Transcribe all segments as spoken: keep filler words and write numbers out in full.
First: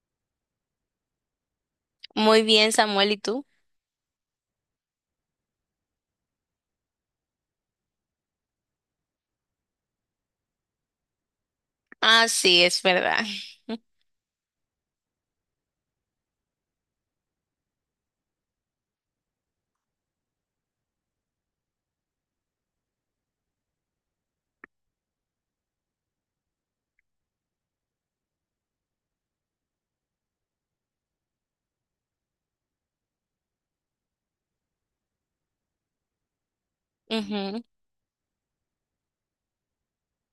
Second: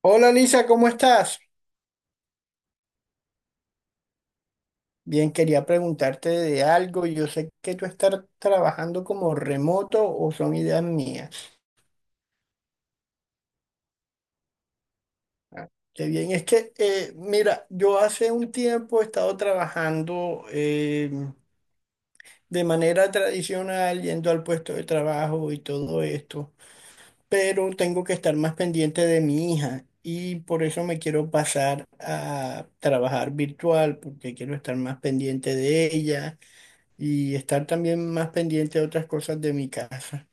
Hola Lisa, ¿cómo estás? Muy bien, Samuel, ¿y tú? Bien, quería preguntarte de algo. Yo sé que tú estás trabajando como remoto o son ideas mías. Ah, sí, es verdad. Ah, qué bien, es que, eh, mira, yo hace un tiempo he estado trabajando eh, de manera tradicional, yendo al puesto de trabajo y todo esto, pero tengo que estar más pendiente de mi hija y por eso me quiero pasar a trabajar virtual, porque quiero estar más pendiente de ella y Ujú. estar también más pendiente de otras cosas de mi casa.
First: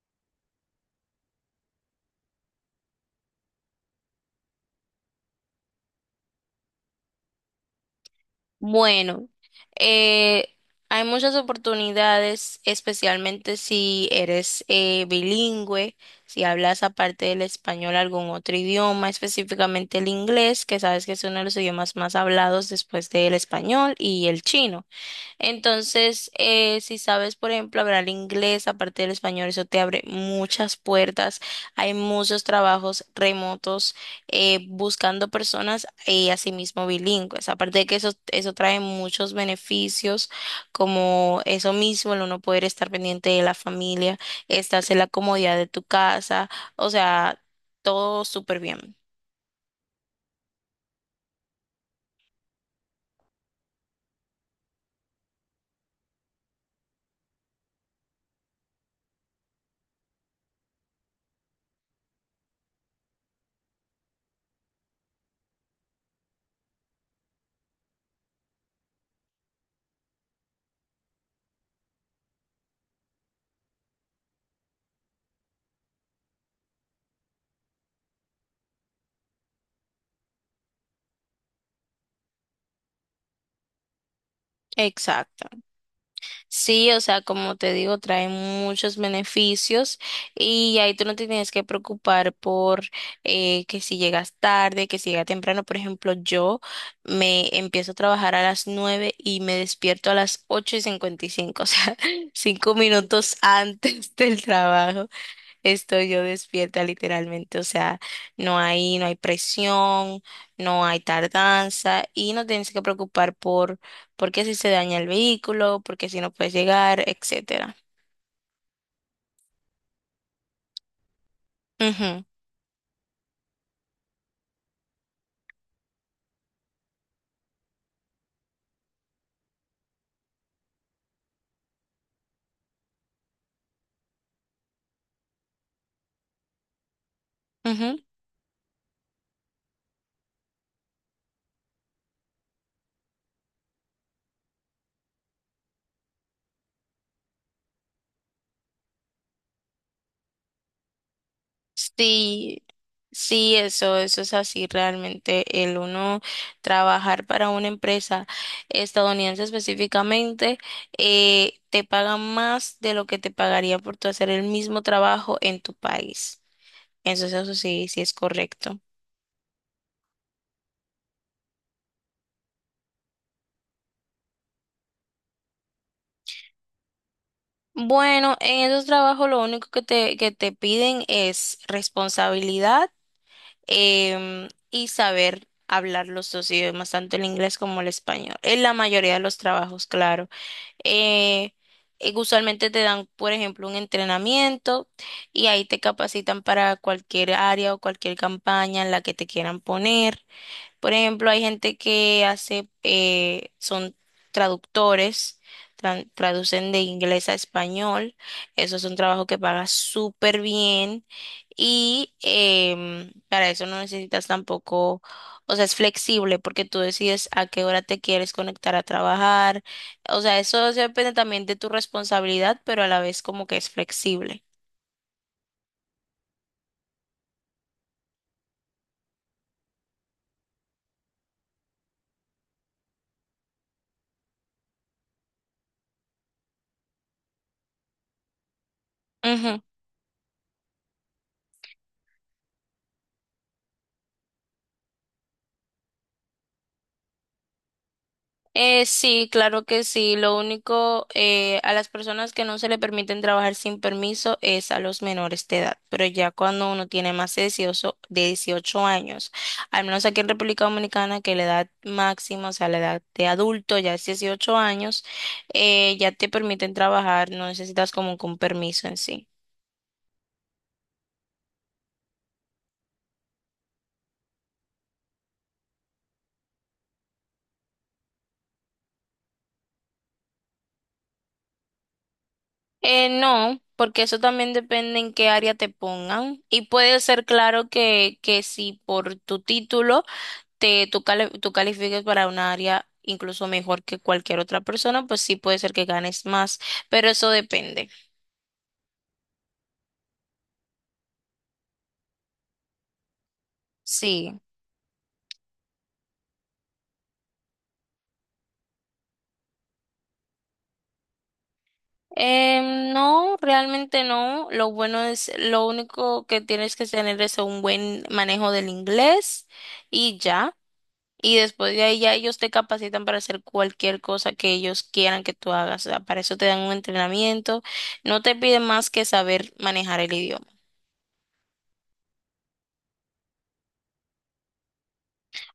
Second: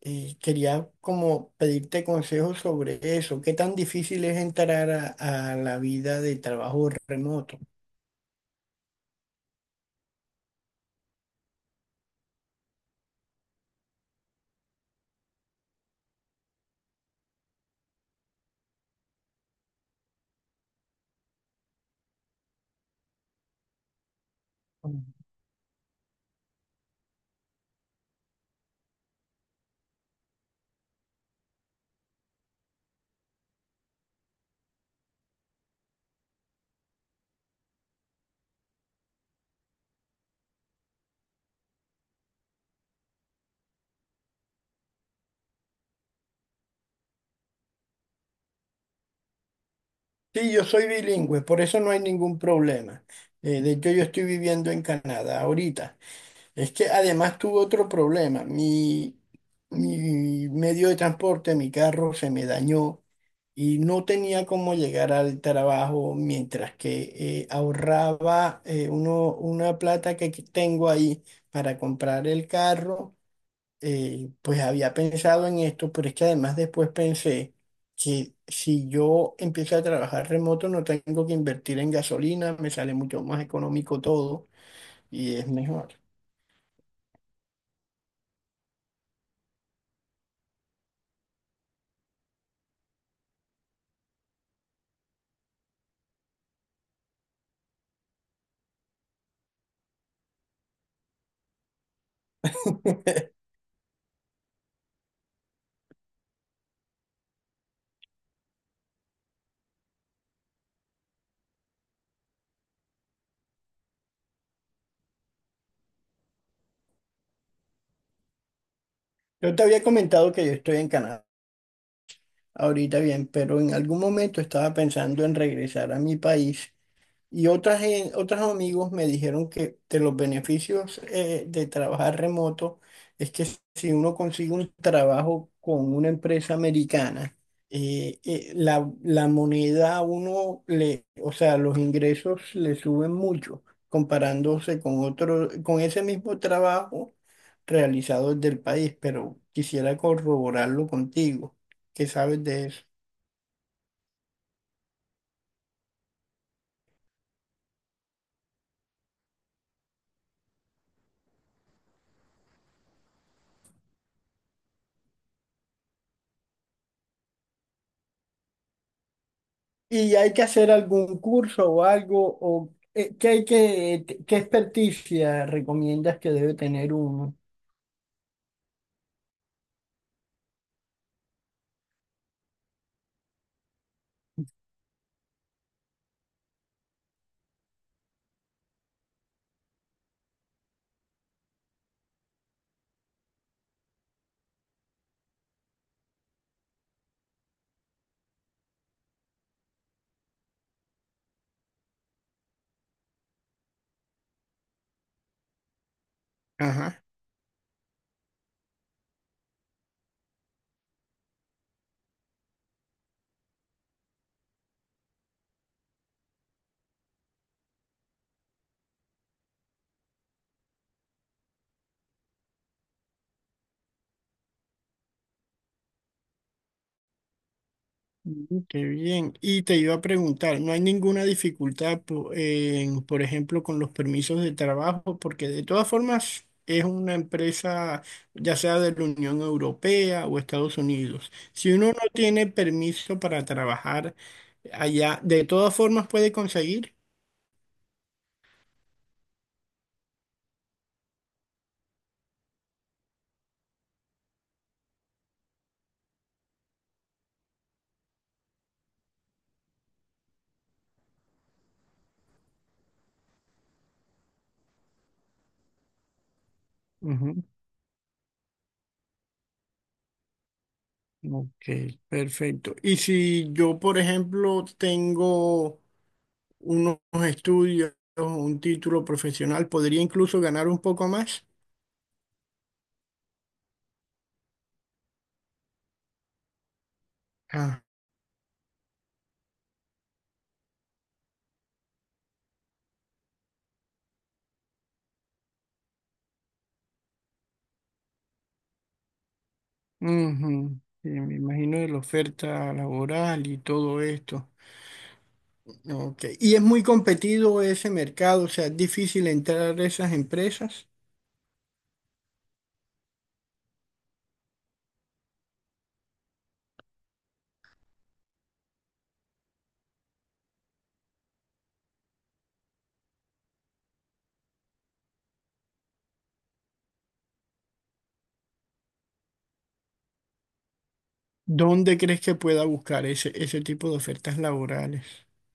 Y quería como pedirte consejos sobre eso. ¿Qué tan difícil es entrar a, a la vida de trabajo remoto? Bueno, eh, hay muchas oportunidades, especialmente si eres eh, bilingüe, si hablas aparte del español algún otro idioma, específicamente el inglés, que sabes que es uno de los idiomas más hablados después del español y el chino. Entonces, eh, si sabes, por ejemplo, hablar inglés aparte del español, eso te abre muchas puertas. Hay muchos trabajos remotos eh, buscando personas y asimismo bilingües. Aparte de que eso, eso trae muchos beneficios, como eso mismo, el uno poder estar pendiente de la familia, estás en la comodidad de tu casa, o sea, todo súper bien. Sí, yo soy bilingüe, por eso no hay ningún problema. Eh, de hecho, yo estoy viviendo en Canadá ahorita. Es que además tuve otro problema. Mi, mi medio de transporte, mi carro, se me dañó y no tenía cómo llegar al trabajo mientras que eh, ahorraba eh, uno, una plata que aquí tengo ahí para comprar el carro. Eh, pues había pensado en esto, pero es que además después pensé que si yo empiezo a trabajar remoto no tengo que invertir en gasolina, me sale mucho más económico todo y es Exacto. mejor. Sí, o sea, como te digo, trae muchos beneficios y ahí tú no te tienes que preocupar por eh, que si llegas tarde, que si llegas temprano. Por ejemplo, yo me empiezo a trabajar a las nueve y me despierto a las ocho y cincuenta y cinco, o sea, cinco minutos antes del trabajo. Estoy yo despierta literalmente, o sea, no hay, no hay presión, no hay tardanza y no tienes que preocupar por, por qué si se daña el vehículo, por qué si no puedes llegar, etcétera. Yo te había comentado que yo estoy en Canadá ahorita bien, pero en algún momento estaba pensando en regresar a mi país. Y otras, gen- otros amigos me dijeron que de los beneficios eh, de trabajar remoto es que si uno consigue un trabajo con una empresa americana, Ujú, ujú. eh, eh, la, la moneda a uno le, o sea, los ingresos le suben mucho comparándose con otro, con ese mismo trabajo realizado desde el país, pero quisiera corroborarlo contigo. ¿Qué sabes Sí, de eso? sí, eso, eso es así realmente. El uno trabajar para una empresa estadounidense específicamente, eh, te pagan más de lo que te pagaría por tu hacer el mismo trabajo en tu país. Entonces eso sí, sí es correcto. ¿Y hay que hacer algún curso o algo? O, eh, ¿qué hay que, qué experticia recomiendas que debe tener uno? Bueno, en esos trabajos lo único que te, que te piden es responsabilidad em, y saber hablar los dos idiomas, tanto el inglés como el español. En la mayoría de los trabajos, claro. Eh, eh, usualmente te dan, por ejemplo, un entrenamiento y ahí te capacitan para cualquier área o cualquier campaña en la que te quieran poner. Por ejemplo, hay gente que hace, eh, son traductores, tran- traducen de Ajá. inglés a español. Eso es un trabajo que paga súper bien y em, para eso no necesitas tampoco, o sea, es flexible porque tú decides a qué hora te quieres conectar a trabajar. O sea, eso depende también de tu responsabilidad, pero a la vez como que es flexible. Mm, qué bien. Y te iba a preguntar, ¿no hay ninguna dificultad, po- en, por ejemplo, con los permisos de trabajo? Porque de todas formas es una empresa, ya sea de la Unión Europea o Estados Unidos. Si uno no tiene permiso para trabajar allá, de todas formas puede conseguir. Eh, sí, claro que sí. Lo único, eh, a las personas que no se le permiten trabajar sin permiso es a los menores de edad. Pero ya cuando uno tiene más de dieciocho, de dieciocho años, al menos aquí en República Dominicana, que la edad máxima, o sea, la edad de adulto ya es dieciocho años, eh, ya te permiten trabajar, no necesitas como que un permiso en sí. Ok, perfecto. Y si yo, por ejemplo, tengo unos estudios, un título profesional, ¿podría incluso ganar un poco más? Eh, no, porque eso también depende en qué área te pongan. Y puede ser claro Ah, que, que si por tu título te, tú, cali- tú califiques para un área incluso mejor que cualquier otra persona, pues sí puede ser que ganes más, pero eso depende. ujú. Sí, me imagino de la oferta laboral y todo Sí. esto. Ok. Y es muy competido ese mercado, o sea, es difícil entrar a esas empresas. Em, no, realmente no. Lo bueno es, lo único que tienes que tener es un buen manejo del inglés y ya. Y después de ahí ya ellos te capacitan para hacer cualquier cosa que ellos quieran que tú hagas. O sea, para eso te dan un entrenamiento. No te piden más que saber manejar el idioma. ¿Dónde crees que pueda buscar ese, ese tipo de ofertas laborales?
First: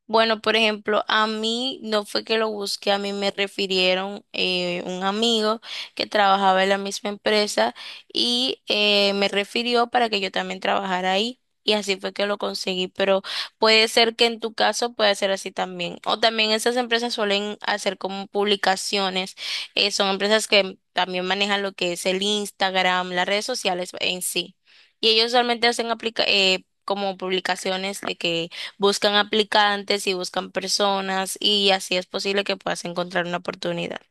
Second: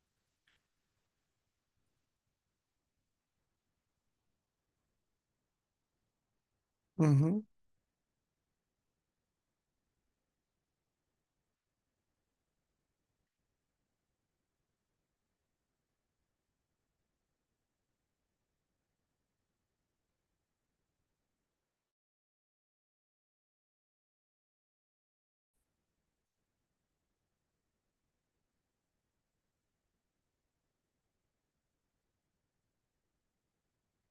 Bueno, por ejemplo, a mí no fue que lo busqué, a mí me refirieron eh, un amigo que trabajaba en la misma Ujú. empresa y eh, me refirió para que yo también trabajara ahí. Y así fue que lo conseguí, pero puede ser que en tu caso pueda ser así también. O también esas empresas suelen hacer como publicaciones. Eh, son empresas que también manejan lo que es el Instagram, las redes sociales en sí. Y ellos solamente hacen aplica eh, como publicaciones de que buscan aplicantes y buscan personas y así es posible que puedas encontrar una oportunidad.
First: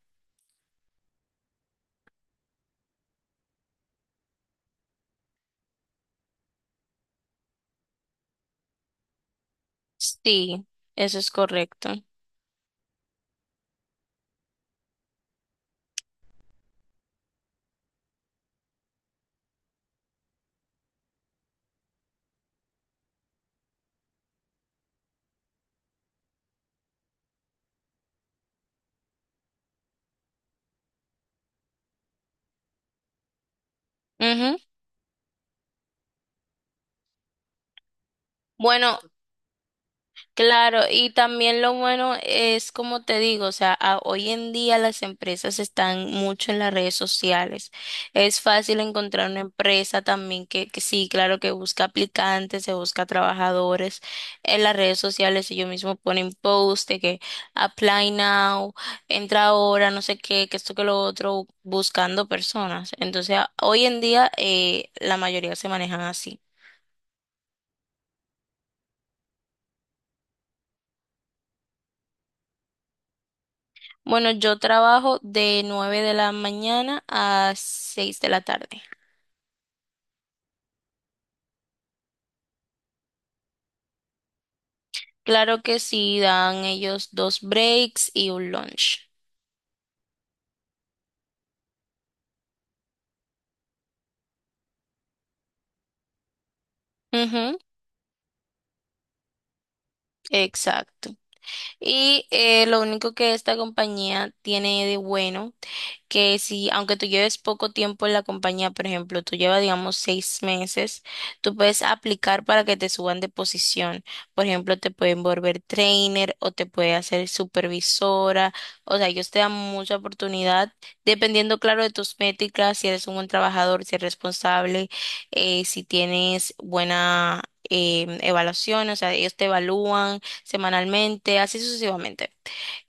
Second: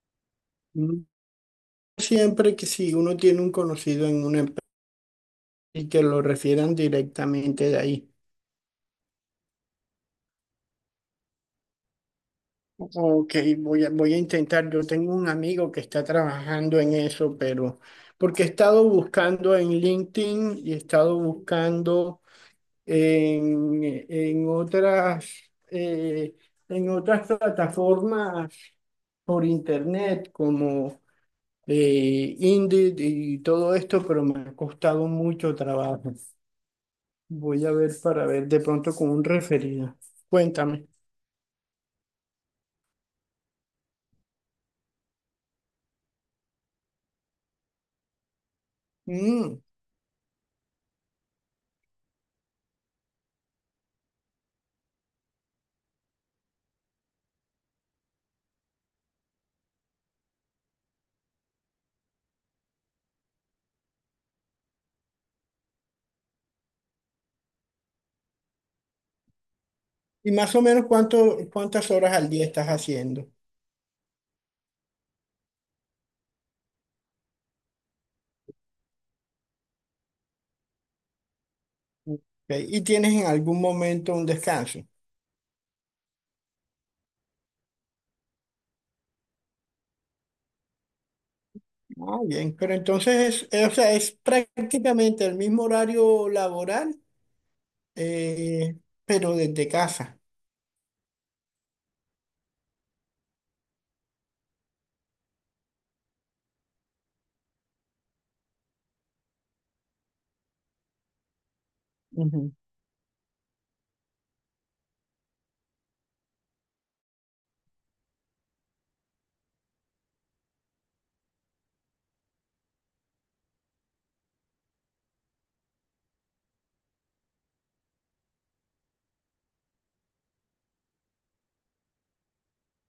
Mm. Siempre que si uno tiene un conocido en una y que lo refieran directamente de ahí. Sí, eso es correcto. Ok, voy a, voy a intentar. Yo tengo un amigo que está trabajando en eso, pero porque he estado buscando en LinkedIn y he estado buscando en, en otras, eh, en otras plataformas por internet como eh, Indeed y todo esto, pero me ha Ujú. costado mucho trabajo. Voy a ver para ver de pronto Bueno. con un referido. Claro, Cuéntame. y también lo bueno es, como te digo, o sea, a- hoy en día las empresas están mucho en las redes sociales. Es fácil encontrar una Mm. empresa también que, que sí, claro, que busca aplicantes, se busca trabajadores en las redes sociales. Ellos mismos ponen post de que apply now, entra ahora, no sé qué, que esto que lo otro, buscando personas. Entonces, a- hoy en día eh, la mayoría se manejan así. Y más o menos cuánto, ¿cuántas horas al día estás haciendo? ¿Ok? Bueno, yo trabajo de nueve de la mañana a seis de la tarde. ¿Y tienes en algún momento un descanso? Claro que sí, dan ellos dos breaks y un lunch. Ah, bien, pero entonces es, eh, o sea, es prácticamente el mismo horario laboral, Ujú, eh, pero desde casa. exacto. Y eh, lo único que esta compañía tiene de bueno que si, aunque tú lleves poco tiempo en la compañía, por ejemplo, tú llevas, digamos, seis meses, tú puedes aplicar para que te suban de posición. Por ejemplo, te pueden volver trainer o te puede hacer supervisora. O sea, ellos te dan mucha oportunidad, dependiendo, claro, de tus métricas, si eres un buen trabajador, si eres responsable, eh, si tienes buena... eh, evaluación, o sea, ellos te evalúan semanalmente, así sucesivamente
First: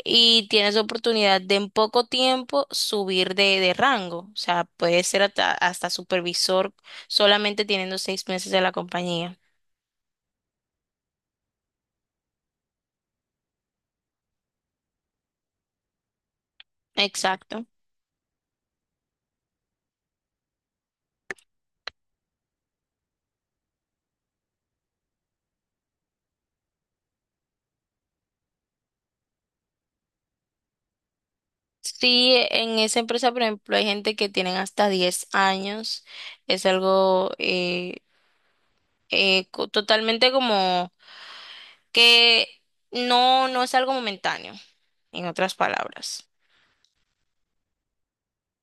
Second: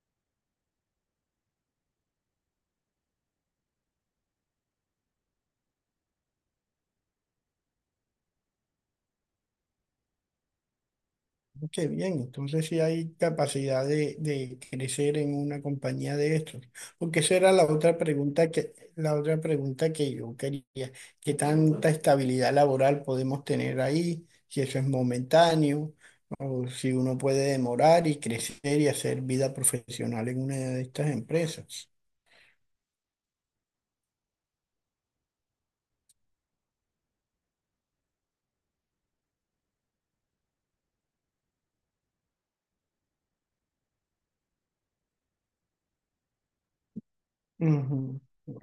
y tienes oportunidad de en poco tiempo subir de, de rango. O sea, puedes ser hasta, hasta supervisor solamente teniendo seis meses de la compañía. Qué bien, entonces sí hay capacidad de, de crecer en una compañía de estos. Porque esa era Exacto. la otra pregunta que, la otra pregunta que yo quería. ¿Qué tanta estabilidad laboral podemos tener ahí? Si eso es momentáneo, o si uno puede demorar y crecer y hacer vida profesional en una de estas empresas. Sí, en esa empresa, por ejemplo, hay gente que tienen hasta diez años. Es algo eh, eh, co- totalmente como que no, no es algo momentáneo, en otras palabras. Ujú.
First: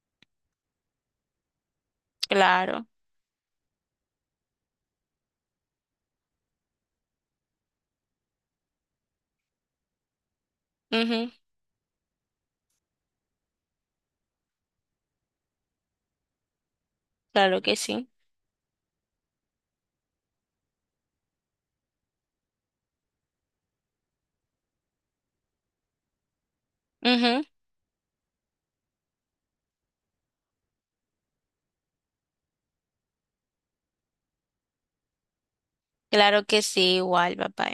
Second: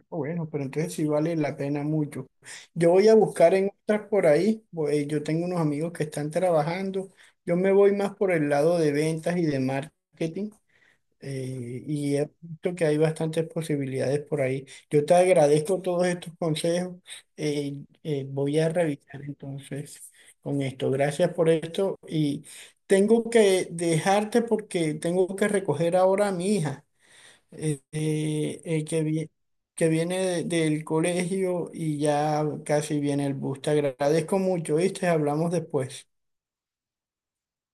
Bueno, pero entonces sí vale la pena mucho. Claro. Yo voy a buscar en otras por ahí. Voy- yo tengo unos amigos que están trabajando. Yo me voy más por el lado de ventas y de marketing. Ujú, eh, Y he visto que hay bastantes posibilidades por ahí. Yo te agradezco todos estos consejos. claro que eh, sí. Eh, voy a revisar entonces con esto. Gracias por esto. Y tengo que dejarte porque tengo que recoger ahora a mi hija Ujú, eh, eh, eh, que, vi- que viene de- del colegio y ya casi viene el bus. Te agradezco mucho, ¿viste? Hablamos después. claro que sí, igual, papá.